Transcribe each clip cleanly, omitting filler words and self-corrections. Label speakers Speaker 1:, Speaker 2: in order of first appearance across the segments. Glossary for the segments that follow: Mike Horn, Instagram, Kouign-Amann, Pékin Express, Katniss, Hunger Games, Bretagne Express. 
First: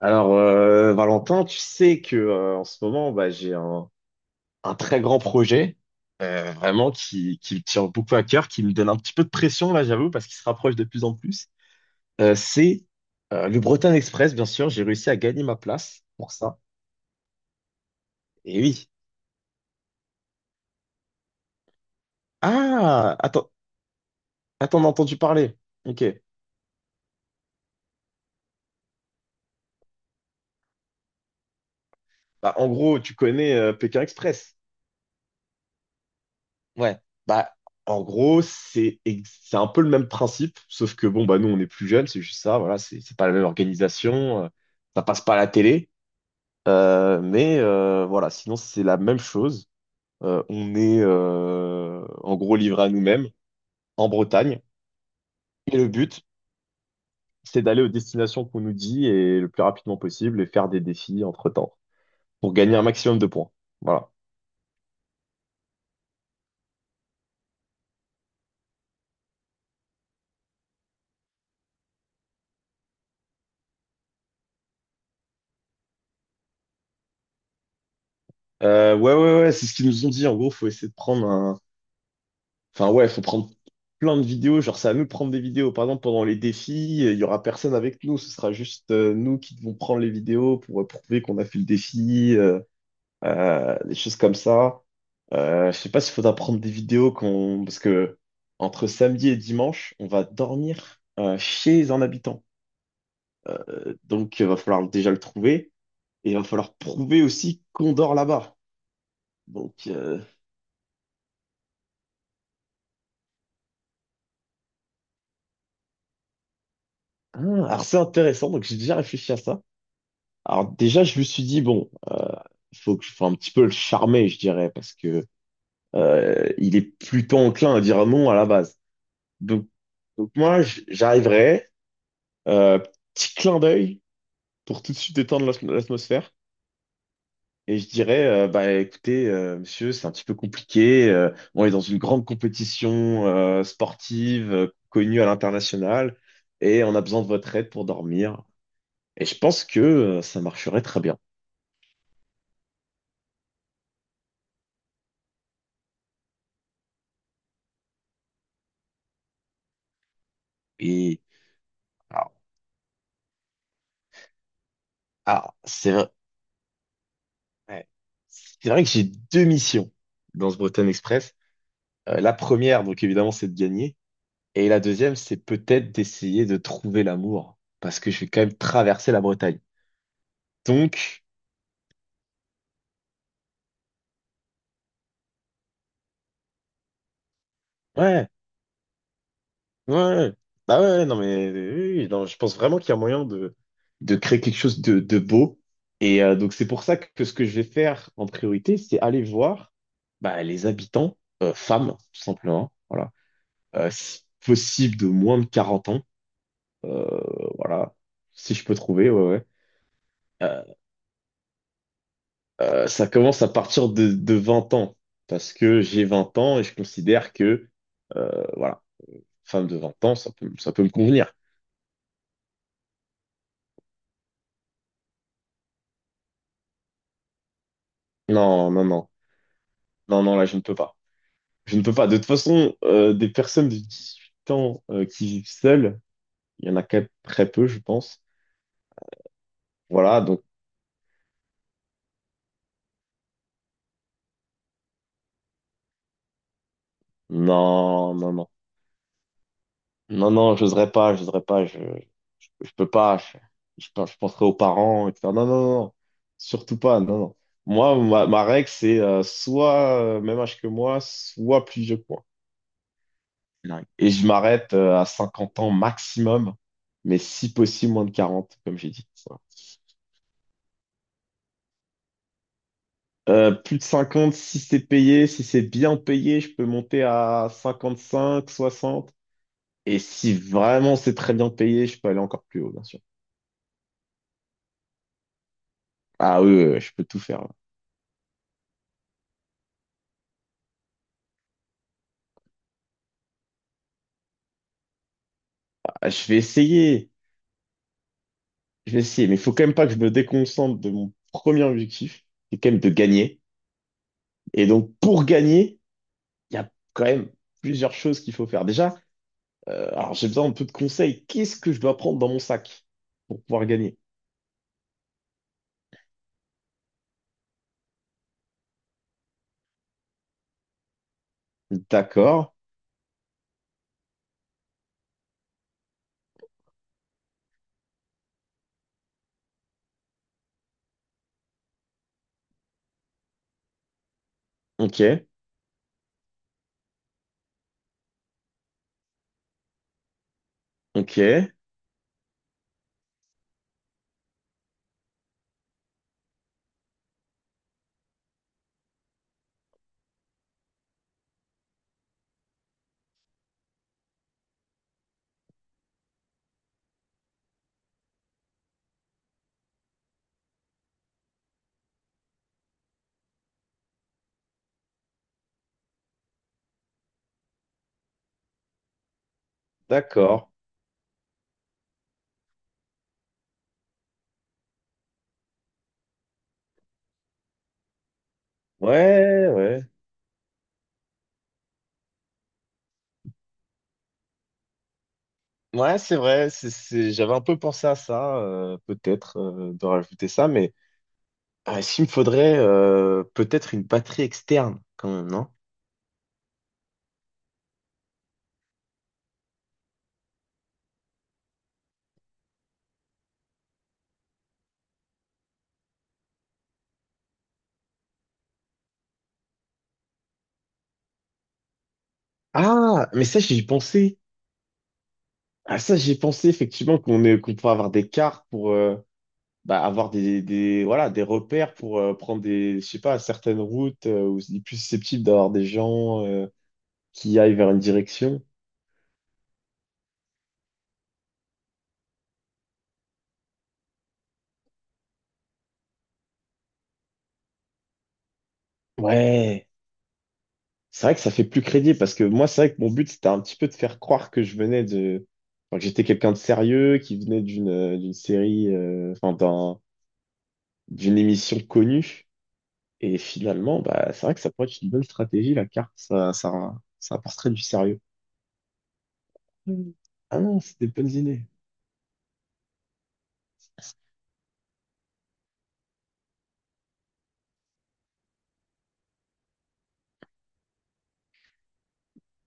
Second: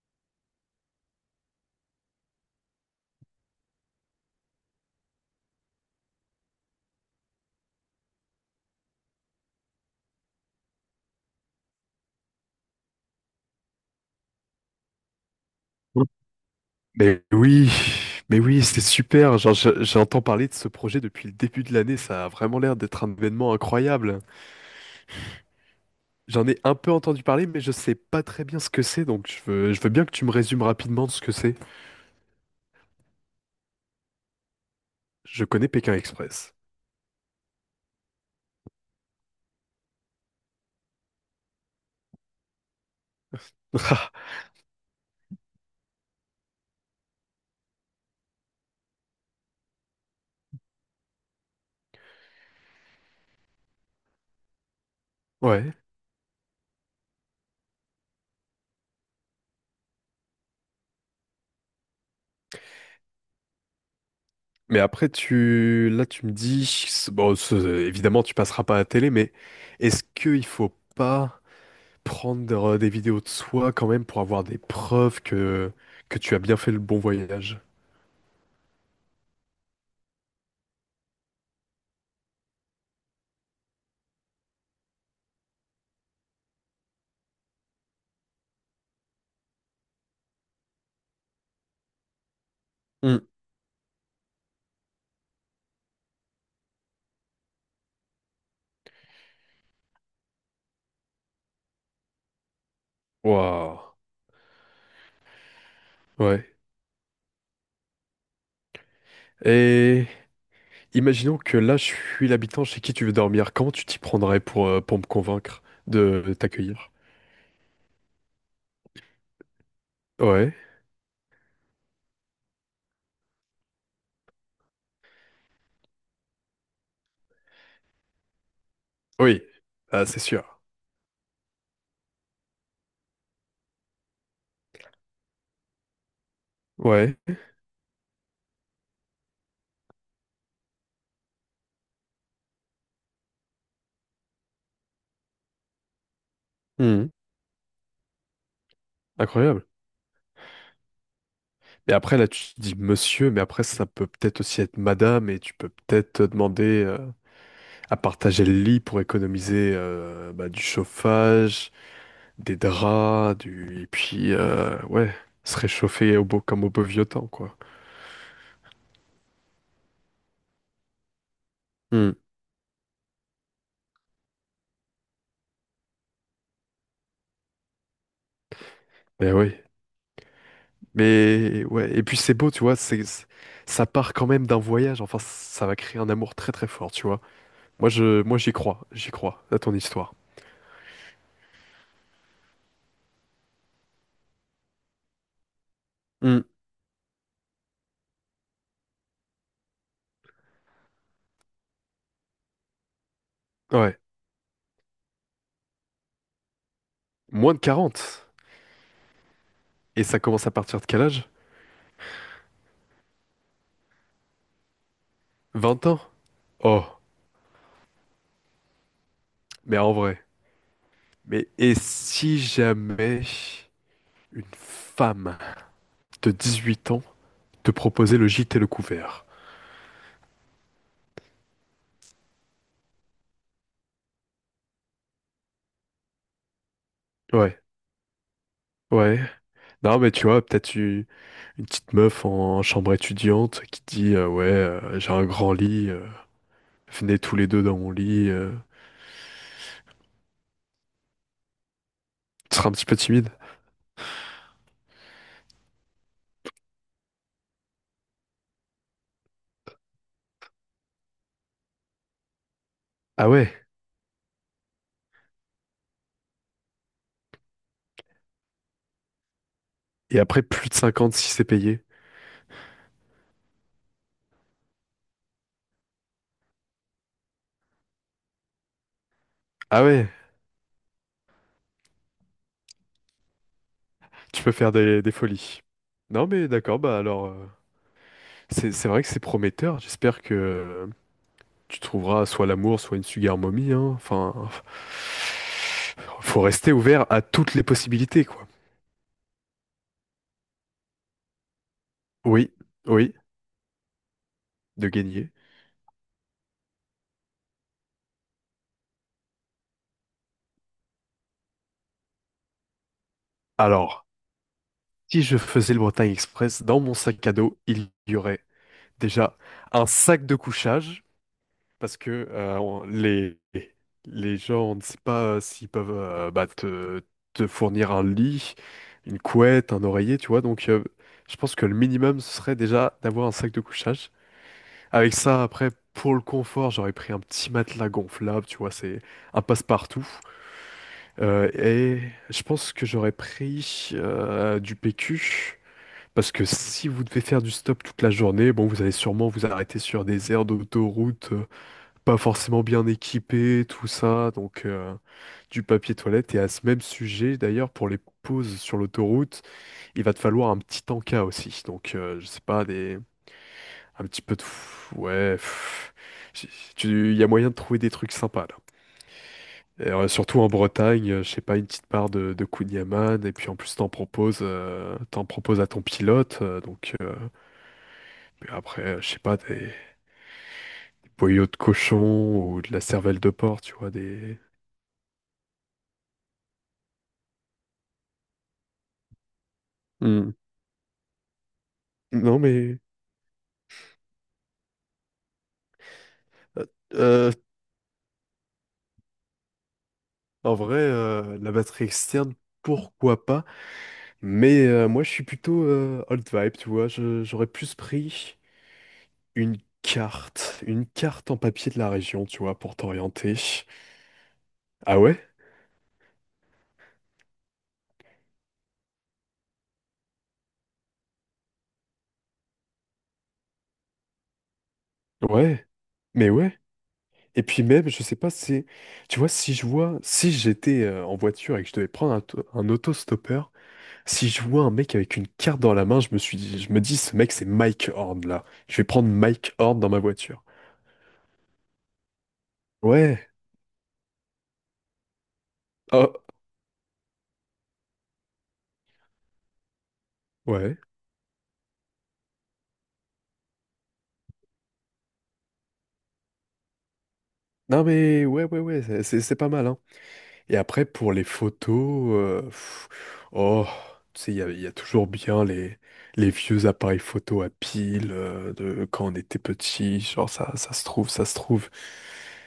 Speaker 1: Alors, Valentin, tu sais que en ce moment, bah, j'ai un très grand projet, vraiment qui me tient beaucoup à cœur, qui me donne un petit peu de pression là, j'avoue, parce qu'il se rapproche de plus en plus. C'est le Bretagne Express, bien sûr. J'ai réussi à gagner ma place pour ça.
Speaker 2: Mais oui, mais
Speaker 1: Et
Speaker 2: oui, c'est
Speaker 1: oui.
Speaker 2: super. Genre, j'entends parler de ce projet depuis le début de l'année. Ça a vraiment l'air d'être un
Speaker 1: Ah, attends,
Speaker 2: événement incroyable.
Speaker 1: attends, on a entendu parler. Ok.
Speaker 2: J'en ai un peu entendu parler, mais je sais pas très bien ce que c'est. Donc, je veux bien que tu me résumes rapidement ce que c'est.
Speaker 1: Bah, en gros, tu connais Pékin Express.
Speaker 2: Je connais Pékin Express.
Speaker 1: Ouais. Bah, en gros, c'est un peu le même principe, sauf que bon, bah nous, on est plus jeunes, c'est juste ça, voilà, c'est pas la même organisation, ça passe pas à la télé, mais voilà, sinon c'est la même chose. On est en gros livré à nous-mêmes en Bretagne,
Speaker 2: Ouais.
Speaker 1: et le but, c'est d'aller aux destinations qu'on nous dit et le plus rapidement possible et faire des défis entre-temps pour gagner un maximum de points. Voilà.
Speaker 2: Mais après, tu me dis, bon, évidemment, tu passeras pas à la télé, mais est-ce qu'il faut pas prendre des vidéos de soi quand même pour avoir des preuves que tu as bien fait le bon voyage?
Speaker 1: Ouais, ouais, ouais, c'est ce qu'ils nous ont dit. En gros, faut essayer de prendre Enfin, ouais, faut prendre plein de vidéos. Genre, c'est à nous de prendre des vidéos. Par exemple, pendant les défis, il y aura personne avec nous. Ce sera juste nous qui devons prendre les vidéos pour prouver qu'on a fait le défi, des choses comme ça. Je sais pas s'il faudra prendre des vidéos parce que entre samedi et dimanche, on va dormir chez un habitant.
Speaker 2: Waouh.
Speaker 1: Donc, il va falloir déjà le trouver et il va
Speaker 2: Ouais.
Speaker 1: falloir prouver aussi qu'on dort là-bas. Donc,
Speaker 2: Et imaginons que là, je suis l'habitant chez qui tu veux dormir. Comment tu t'y prendrais pour me convaincre de t'accueillir?
Speaker 1: ah, alors c'est intéressant. Donc, j'ai déjà réfléchi à ça.
Speaker 2: Ouais.
Speaker 1: Alors déjà, je me suis dit, bon, faut que je fasse un petit peu le charmer, je dirais, parce que il est plutôt enclin à dire non à la base.
Speaker 2: Oui.
Speaker 1: Donc,
Speaker 2: Ah, c'est
Speaker 1: donc
Speaker 2: sûr.
Speaker 1: moi, j'arriverai, euh, petit clin d'œil pour tout de suite détendre l'atmosphère.
Speaker 2: Ouais.
Speaker 1: Et je dirais, bah écoutez, monsieur, c'est un petit peu compliqué. On est dans une grande compétition sportive connue à l'international et on a
Speaker 2: Mhm.
Speaker 1: besoin de votre aide pour dormir. Et je
Speaker 2: Incroyable.
Speaker 1: pense que ça marcherait très bien.
Speaker 2: Mais après, là, tu dis monsieur, mais après, ça peut peut-être aussi être madame, et tu peux peut-être te demander à partager le lit pour économiser bah, du
Speaker 1: Et
Speaker 2: chauffage,
Speaker 1: alors,
Speaker 2: des draps, et puis, ouais,
Speaker 1: ah,
Speaker 2: se
Speaker 1: c'est,
Speaker 2: réchauffer comme au beau vieux temps, quoi.
Speaker 1: ouais. C'est vrai que j'ai deux missions dans ce Bretagne Express.
Speaker 2: Mhm.
Speaker 1: La première, donc évidemment, c'est de gagner. Et la deuxième, c'est peut-être d'essayer de trouver l'amour. Parce que je vais quand même traverser la
Speaker 2: Mais oui.
Speaker 1: Bretagne. Donc,
Speaker 2: Mais ouais, et puis c'est beau, tu vois, ça part quand même d'un voyage, enfin ça va créer un amour très très fort, tu vois. Moi je
Speaker 1: ouais,
Speaker 2: moi j'y crois à ton histoire.
Speaker 1: ouais, bah ouais, non mais oui, oui, non, je pense vraiment qu'il y a moyen de créer quelque chose de beau. Et
Speaker 2: Hmm,
Speaker 1: donc, c'est pour ça que ce que je vais faire en priorité, c'est aller voir bah, les habitants, femmes, tout simplement, voilà. Euh,
Speaker 2: ouais,
Speaker 1: si possible de moins de 40 ans. Euh,
Speaker 2: moins de
Speaker 1: voilà,
Speaker 2: 40.
Speaker 1: si je peux trouver, ouais, ouais.
Speaker 2: Et ça commence à
Speaker 1: Euh,
Speaker 2: partir de quel âge?
Speaker 1: ça commence à partir de 20 ans, parce que
Speaker 2: 20 ans?
Speaker 1: j'ai 20 ans et je
Speaker 2: Oh,
Speaker 1: considère que, voilà, femme de
Speaker 2: mais en
Speaker 1: 20 ans,
Speaker 2: vrai.
Speaker 1: ça peut me convenir.
Speaker 2: Mais et si jamais une femme de 18 ans te proposait le gîte et le
Speaker 1: Non, non, non,
Speaker 2: couvert?
Speaker 1: non, non, là, je ne peux pas. Je ne peux pas. De toute façon, des personnes de 18 ans qui vivent seules, il y en a quand même très
Speaker 2: Ouais,
Speaker 1: peu, je pense.
Speaker 2: ouais. Non mais
Speaker 1: Voilà,
Speaker 2: tu
Speaker 1: donc,
Speaker 2: vois, peut-être tu une petite meuf en chambre étudiante qui dit ouais, j'ai un grand lit, venez tous les deux dans mon
Speaker 1: non,
Speaker 2: lit,
Speaker 1: non, non. Non, non, j'oserais pas, je,
Speaker 2: tu seras
Speaker 1: je
Speaker 2: un petit
Speaker 1: peux
Speaker 2: peu
Speaker 1: pas,
Speaker 2: timide.
Speaker 1: je penserai aux parents, etc. Non, non, non, non. Surtout pas, non, non. Moi, ma règle, c'est soit même âge que moi, soit plus vieux que moi.
Speaker 2: Ah ouais.
Speaker 1: Ouais. Et je m'arrête à 50 ans maximum, mais si possible moins de 40, comme j'ai dit. Ça.
Speaker 2: Et après, plus de 50 si c'est payé.
Speaker 1: Plus de 50, si c'est payé, si c'est bien payé, je peux monter à 55, 60.
Speaker 2: Ah
Speaker 1: Et
Speaker 2: ouais,
Speaker 1: si vraiment c'est très bien payé, je peux aller encore plus haut, bien sûr.
Speaker 2: tu peux faire des folies. Non
Speaker 1: Ah
Speaker 2: mais
Speaker 1: oui, oui,
Speaker 2: d'accord,
Speaker 1: oui, je
Speaker 2: bah
Speaker 1: peux tout
Speaker 2: alors,
Speaker 1: faire.
Speaker 2: c'est vrai que c'est prometteur. J'espère que tu trouveras soit l'amour, soit une sugar mommy, hein. Enfin,
Speaker 1: Ah, je vais
Speaker 2: faut rester ouvert
Speaker 1: essayer.
Speaker 2: à toutes les possibilités, quoi.
Speaker 1: Je vais essayer, mais il faut quand même pas que je me déconcentre de mon premier objectif,
Speaker 2: Oui,
Speaker 1: qui est quand même de
Speaker 2: oui,
Speaker 1: gagner. Et
Speaker 2: de
Speaker 1: donc, pour
Speaker 2: gagner.
Speaker 1: gagner, il y a quand même plusieurs choses qu'il faut faire. Déjà, alors j'ai besoin un peu de conseils. Qu'est-ce que je dois prendre dans mon sac pour pouvoir gagner?
Speaker 2: Alors, si je faisais le Bretagne Express, dans mon sac à dos, il y aurait déjà un sac de couchage. Parce que
Speaker 1: D'accord,
Speaker 2: les gens, on ne sait pas s'ils peuvent bah, te fournir un lit, une couette, un oreiller, tu vois. Donc, je pense que le minimum, ce serait déjà d'avoir un sac de couchage.
Speaker 1: ok,
Speaker 2: Avec ça, après, pour le confort, j'aurais pris un petit matelas gonflable, tu vois, c'est un passe-partout. Euh,
Speaker 1: ok,
Speaker 2: et je pense que j'aurais pris du PQ. Parce que si vous devez faire du stop toute la journée, bon, vous allez sûrement vous arrêter sur des aires d'autoroute pas forcément bien équipés, tout ça, donc du papier toilette. Et à ce même sujet, d'ailleurs, pour les pauses sur l'autoroute, il va te falloir un petit tanka aussi. Donc, je sais pas, des... un petit peu de... f- ouais, j- il y a moyen de trouver des trucs sympas, là. Et, surtout
Speaker 1: d'accord.
Speaker 2: en Bretagne, je sais pas, une petite part de Kouign-Amann, et puis en plus t'en proposes à ton pilote, puis après, je sais pas,
Speaker 1: Ouais,
Speaker 2: des
Speaker 1: ouais.
Speaker 2: boyaux de cochon ou de la cervelle de porc, tu vois, des...
Speaker 1: Ouais, c'est vrai, j'avais un peu pensé à ça, peut-être, de rajouter
Speaker 2: Hmm.
Speaker 1: ça, mais ah, est-ce qu'il me
Speaker 2: Non
Speaker 1: faudrait
Speaker 2: mais
Speaker 1: peut-être une batterie externe, quand même, non?
Speaker 2: Euh, euh, en vrai, la batterie externe, pourquoi pas? Mais moi, je suis plutôt old vibe, tu vois. J'aurais plus pris une une carte en papier de la région, tu vois, pour
Speaker 1: Ah, mais
Speaker 2: t'orienter.
Speaker 1: ça, j'y ai pensé.
Speaker 2: Ah ouais?
Speaker 1: Ah ça, j'ai pensé effectivement qu'on pourrait avoir des cartes pour bah, avoir voilà, des repères pour prendre des, je sais pas, certaines routes où il est plus susceptible d'avoir des
Speaker 2: Ouais.
Speaker 1: gens
Speaker 2: Mais ouais.
Speaker 1: qui
Speaker 2: Et
Speaker 1: aillent
Speaker 2: puis
Speaker 1: vers une
Speaker 2: même, je sais pas,
Speaker 1: direction.
Speaker 2: tu vois, si je vois, si j'étais en voiture et que je devais prendre un autostoppeur, si je vois un mec avec une carte dans la main, je me dis, ce mec, c'est Mike Horn là. Je vais prendre Mike
Speaker 1: Ouais,
Speaker 2: Horn dans ma voiture.
Speaker 1: c'est vrai que ça fait plus crédible parce que moi, c'est vrai que mon but, c'était
Speaker 2: Ouais.
Speaker 1: un petit peu de faire croire que je venais enfin, que j'étais
Speaker 2: Oh,
Speaker 1: quelqu'un de sérieux, qui venait d'une série, enfin,
Speaker 2: ouais.
Speaker 1: d'une émission connue. Et finalement, bah, c'est vrai que ça pourrait être une bonne stratégie, la carte, ça apporterait du
Speaker 2: Non
Speaker 1: sérieux.
Speaker 2: mais ouais, ouais, ouais, c'est pas mal, hein.
Speaker 1: Hmm. Ah
Speaker 2: Et
Speaker 1: non, c'est
Speaker 2: après
Speaker 1: des bonnes
Speaker 2: pour les
Speaker 1: idées.
Speaker 2: photos, oh, tu sais, il y a toujours bien les vieux appareils photo à pile de quand on était petit, genre ça se trouve, ça se trouve.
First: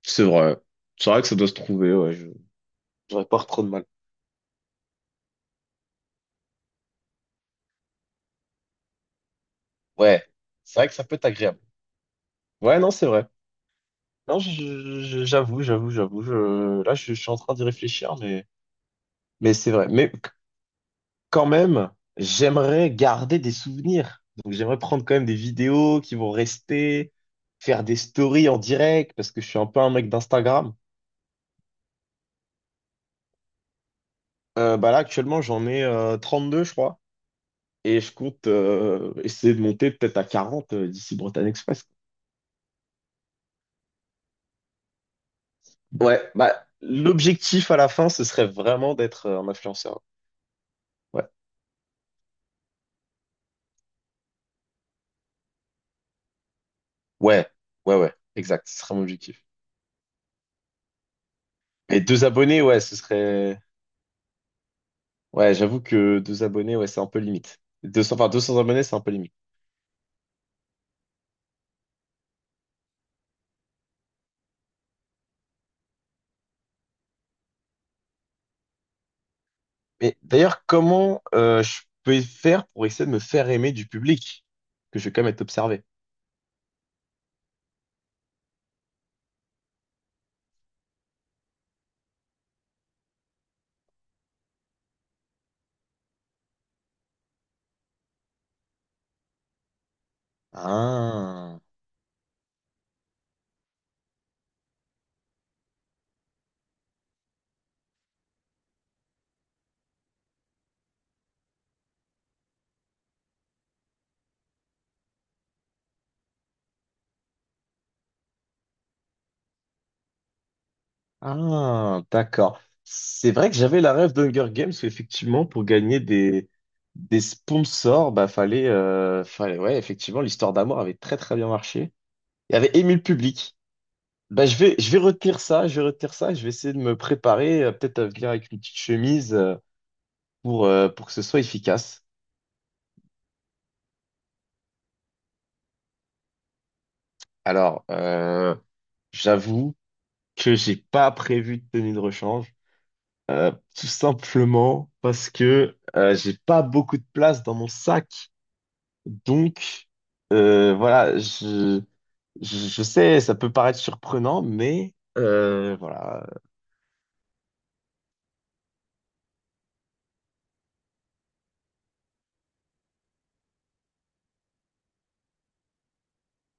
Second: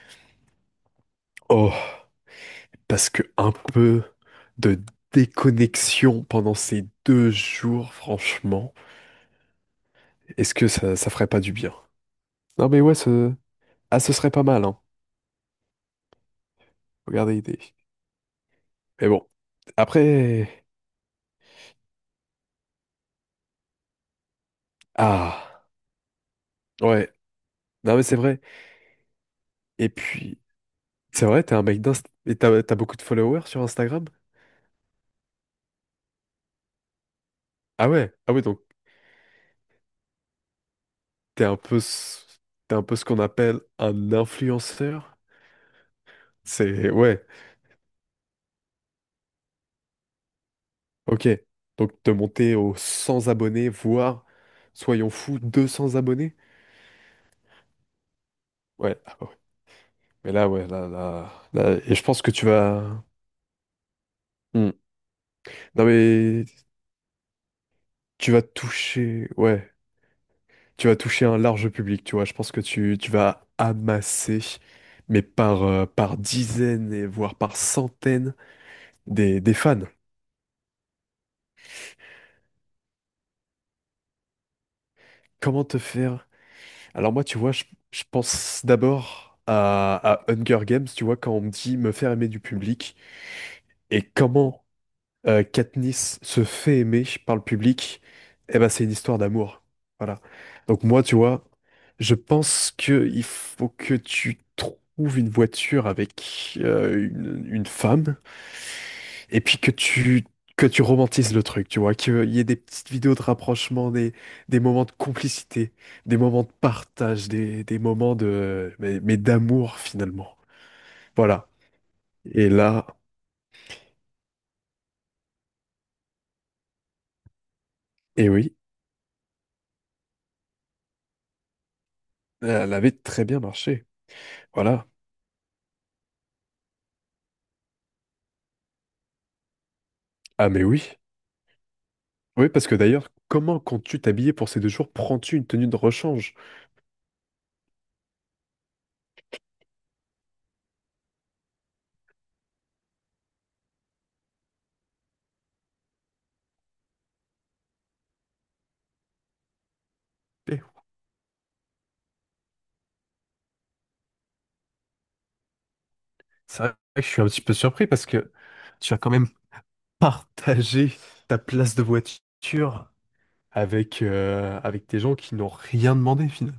Speaker 1: C'est vrai. C'est vrai que ça doit se trouver,
Speaker 2: Oh,
Speaker 1: ouais. Je
Speaker 2: parce que
Speaker 1: J'aurais pas
Speaker 2: un
Speaker 1: trop de mal.
Speaker 2: peu de déconnexion pendant ces 2 jours, franchement,
Speaker 1: Ouais.
Speaker 2: est-ce que
Speaker 1: C'est vrai que
Speaker 2: ça
Speaker 1: ça
Speaker 2: ça
Speaker 1: peut être
Speaker 2: ferait pas du
Speaker 1: agréable.
Speaker 2: bien? Non
Speaker 1: Ouais,
Speaker 2: mais
Speaker 1: non,
Speaker 2: ouais,
Speaker 1: c'est vrai.
Speaker 2: ce serait
Speaker 1: Non,
Speaker 2: pas mal, hein.
Speaker 1: j'avoue, j'avoue, j'avoue. Là, je suis
Speaker 2: Regardez
Speaker 1: en train
Speaker 2: l'idée.
Speaker 1: d'y réfléchir, mais,
Speaker 2: Mais bon,
Speaker 1: mais c'est vrai. Mais
Speaker 2: après.
Speaker 1: quand même, j'aimerais garder des souvenirs. Donc, j'aimerais prendre quand même des
Speaker 2: Ah
Speaker 1: vidéos qui vont rester,
Speaker 2: ouais.
Speaker 1: faire des
Speaker 2: Non, mais c'est vrai.
Speaker 1: stories en direct, parce que je suis un peu un
Speaker 2: Et
Speaker 1: mec
Speaker 2: puis,
Speaker 1: d'Instagram.
Speaker 2: c'est vrai, t'es un mec d'Inst... Et t'as beaucoup de followers sur Instagram?
Speaker 1: Bah là, actuellement, j'en ai deux je crois.
Speaker 2: Ah
Speaker 1: Et
Speaker 2: ouais,
Speaker 1: je
Speaker 2: ah ouais,
Speaker 1: compte
Speaker 2: donc
Speaker 1: essayer de monter peut-être à 40 d'ici
Speaker 2: t'es
Speaker 1: Bretagne
Speaker 2: un peu,
Speaker 1: Express.
Speaker 2: ce- t'es un peu ce qu'on appelle un influenceur?
Speaker 1: Ouais, bah
Speaker 2: Ouais,
Speaker 1: l'objectif à la fin, ce serait vraiment d'être un influenceur.
Speaker 2: ok.
Speaker 1: Ouais,
Speaker 2: Donc te monter aux 100 abonnés, voire, soyons fous, 200 abonnés?
Speaker 1: ouais, ouais, ouais, exact, ce serait
Speaker 2: Ouais,
Speaker 1: mon
Speaker 2: ah bah ouais.
Speaker 1: objectif.
Speaker 2: Mais là, ouais, là, là, là... Et
Speaker 1: Et
Speaker 2: je pense
Speaker 1: deux
Speaker 2: que tu
Speaker 1: abonnés, ouais, ce
Speaker 2: vas...
Speaker 1: serait...
Speaker 2: Hmm.
Speaker 1: Ouais, j'avoue
Speaker 2: Non,
Speaker 1: que deux
Speaker 2: mais
Speaker 1: abonnés, ouais, c'est un peu limite. 200, enfin,
Speaker 2: tu vas
Speaker 1: 200 abonnés, c'est un peu
Speaker 2: toucher...
Speaker 1: limite.
Speaker 2: Ouais. Tu vas toucher un large public, tu vois. Je pense que tu vas amasser, mais par dizaines et voire par centaines des fans.
Speaker 1: Mais d'ailleurs, comment je peux faire pour essayer de me faire aimer du public? Que je vais quand même être
Speaker 2: Comment te
Speaker 1: observé.
Speaker 2: faire? Alors moi, tu vois, je pense d'abord à Hunger Games, tu vois, quand on me dit me faire aimer du public, et comment Katniss se fait aimer par le public, eh ben c'est une histoire d'amour. Voilà. Donc moi, tu vois,
Speaker 1: Ah.
Speaker 2: je pense que il faut que tu trouves une voiture avec une femme et puis que tu romantises le truc, tu vois, qu'il y ait des petites vidéos de rapprochement, des moments de complicité, des moments de partage, des moments de mais d'amour finalement. Voilà.
Speaker 1: Ah,
Speaker 2: Et
Speaker 1: d'accord.
Speaker 2: là,
Speaker 1: C'est vrai que j'avais la rêve d'Hunger Games, où effectivement, pour gagner des sponsors, bah,
Speaker 2: et oui,
Speaker 1: fallait, ouais, effectivement, l'histoire d'amour avait très, très bien marché et avait
Speaker 2: elle avait
Speaker 1: ému le
Speaker 2: très bien
Speaker 1: public.
Speaker 2: marché.
Speaker 1: Bah,
Speaker 2: Voilà.
Speaker 1: je vais retenir ça, je vais retenir ça, je vais essayer de me préparer, peut-être à venir avec une petite chemise, euh,
Speaker 2: Ah mais
Speaker 1: pour, euh,
Speaker 2: oui.
Speaker 1: pour que ce soit efficace.
Speaker 2: Oui, parce que d'ailleurs, comment, quand tu t'habillais pour ces 2 jours, prends-tu une tenue de rechange?
Speaker 1: Alors, j'avoue que j'ai pas prévu de tenue de rechange, tout simplement parce que, j'ai pas beaucoup de place dans mon sac. Donc,
Speaker 2: Eh,
Speaker 1: voilà, je sais, ça peut paraître surprenant, mais voilà.
Speaker 2: c'est vrai que je suis un petit peu surpris parce que tu as quand même partagé ta place de voiture avec des gens qui n'ont rien demandé finalement.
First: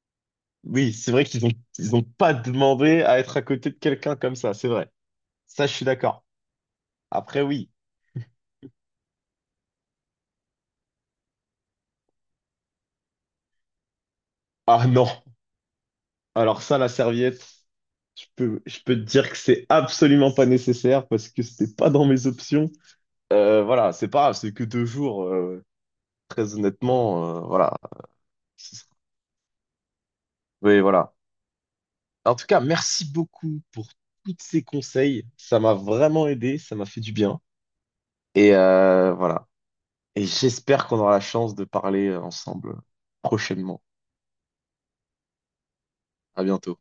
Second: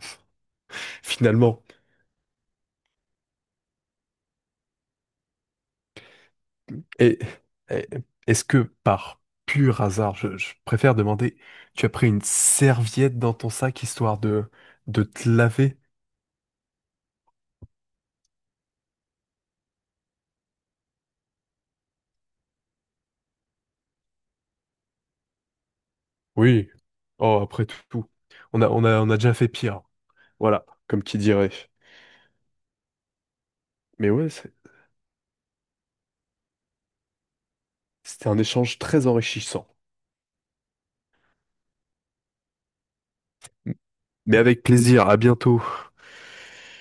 Speaker 1: Oui, c'est vrai
Speaker 2: Finalement.
Speaker 1: ils ont pas demandé à être à côté de quelqu'un comme ça, c'est vrai. Ça, je suis d'accord.
Speaker 2: Et,
Speaker 1: Après, oui.
Speaker 2: et- est-ce que par pur hasard, je préfère demander, tu as pris une serviette dans ton sac histoire de,
Speaker 1: Ah
Speaker 2: de
Speaker 1: non.
Speaker 2: te laver?
Speaker 1: Alors ça, la serviette, je peux te dire que c'est absolument pas nécessaire parce que c'était pas dans mes options. Voilà, c'est pas grave, c'est que 2 jours. Très
Speaker 2: Oui.
Speaker 1: honnêtement,
Speaker 2: Oh, après
Speaker 1: voilà.
Speaker 2: tout, on a déjà fait pire. Voilà.
Speaker 1: Oui,
Speaker 2: Comme
Speaker 1: voilà.
Speaker 2: qui dirait.
Speaker 1: En tout cas, merci beaucoup pour
Speaker 2: Mais ouais,
Speaker 1: tous ces conseils. Ça m'a vraiment aidé, ça m'a fait du bien.
Speaker 2: c'était un
Speaker 1: Et
Speaker 2: échange très
Speaker 1: voilà.
Speaker 2: enrichissant.
Speaker 1: Et j'espère qu'on aura la chance de parler ensemble prochainement.
Speaker 2: Mais avec plaisir, à bientôt.
Speaker 1: À bientôt.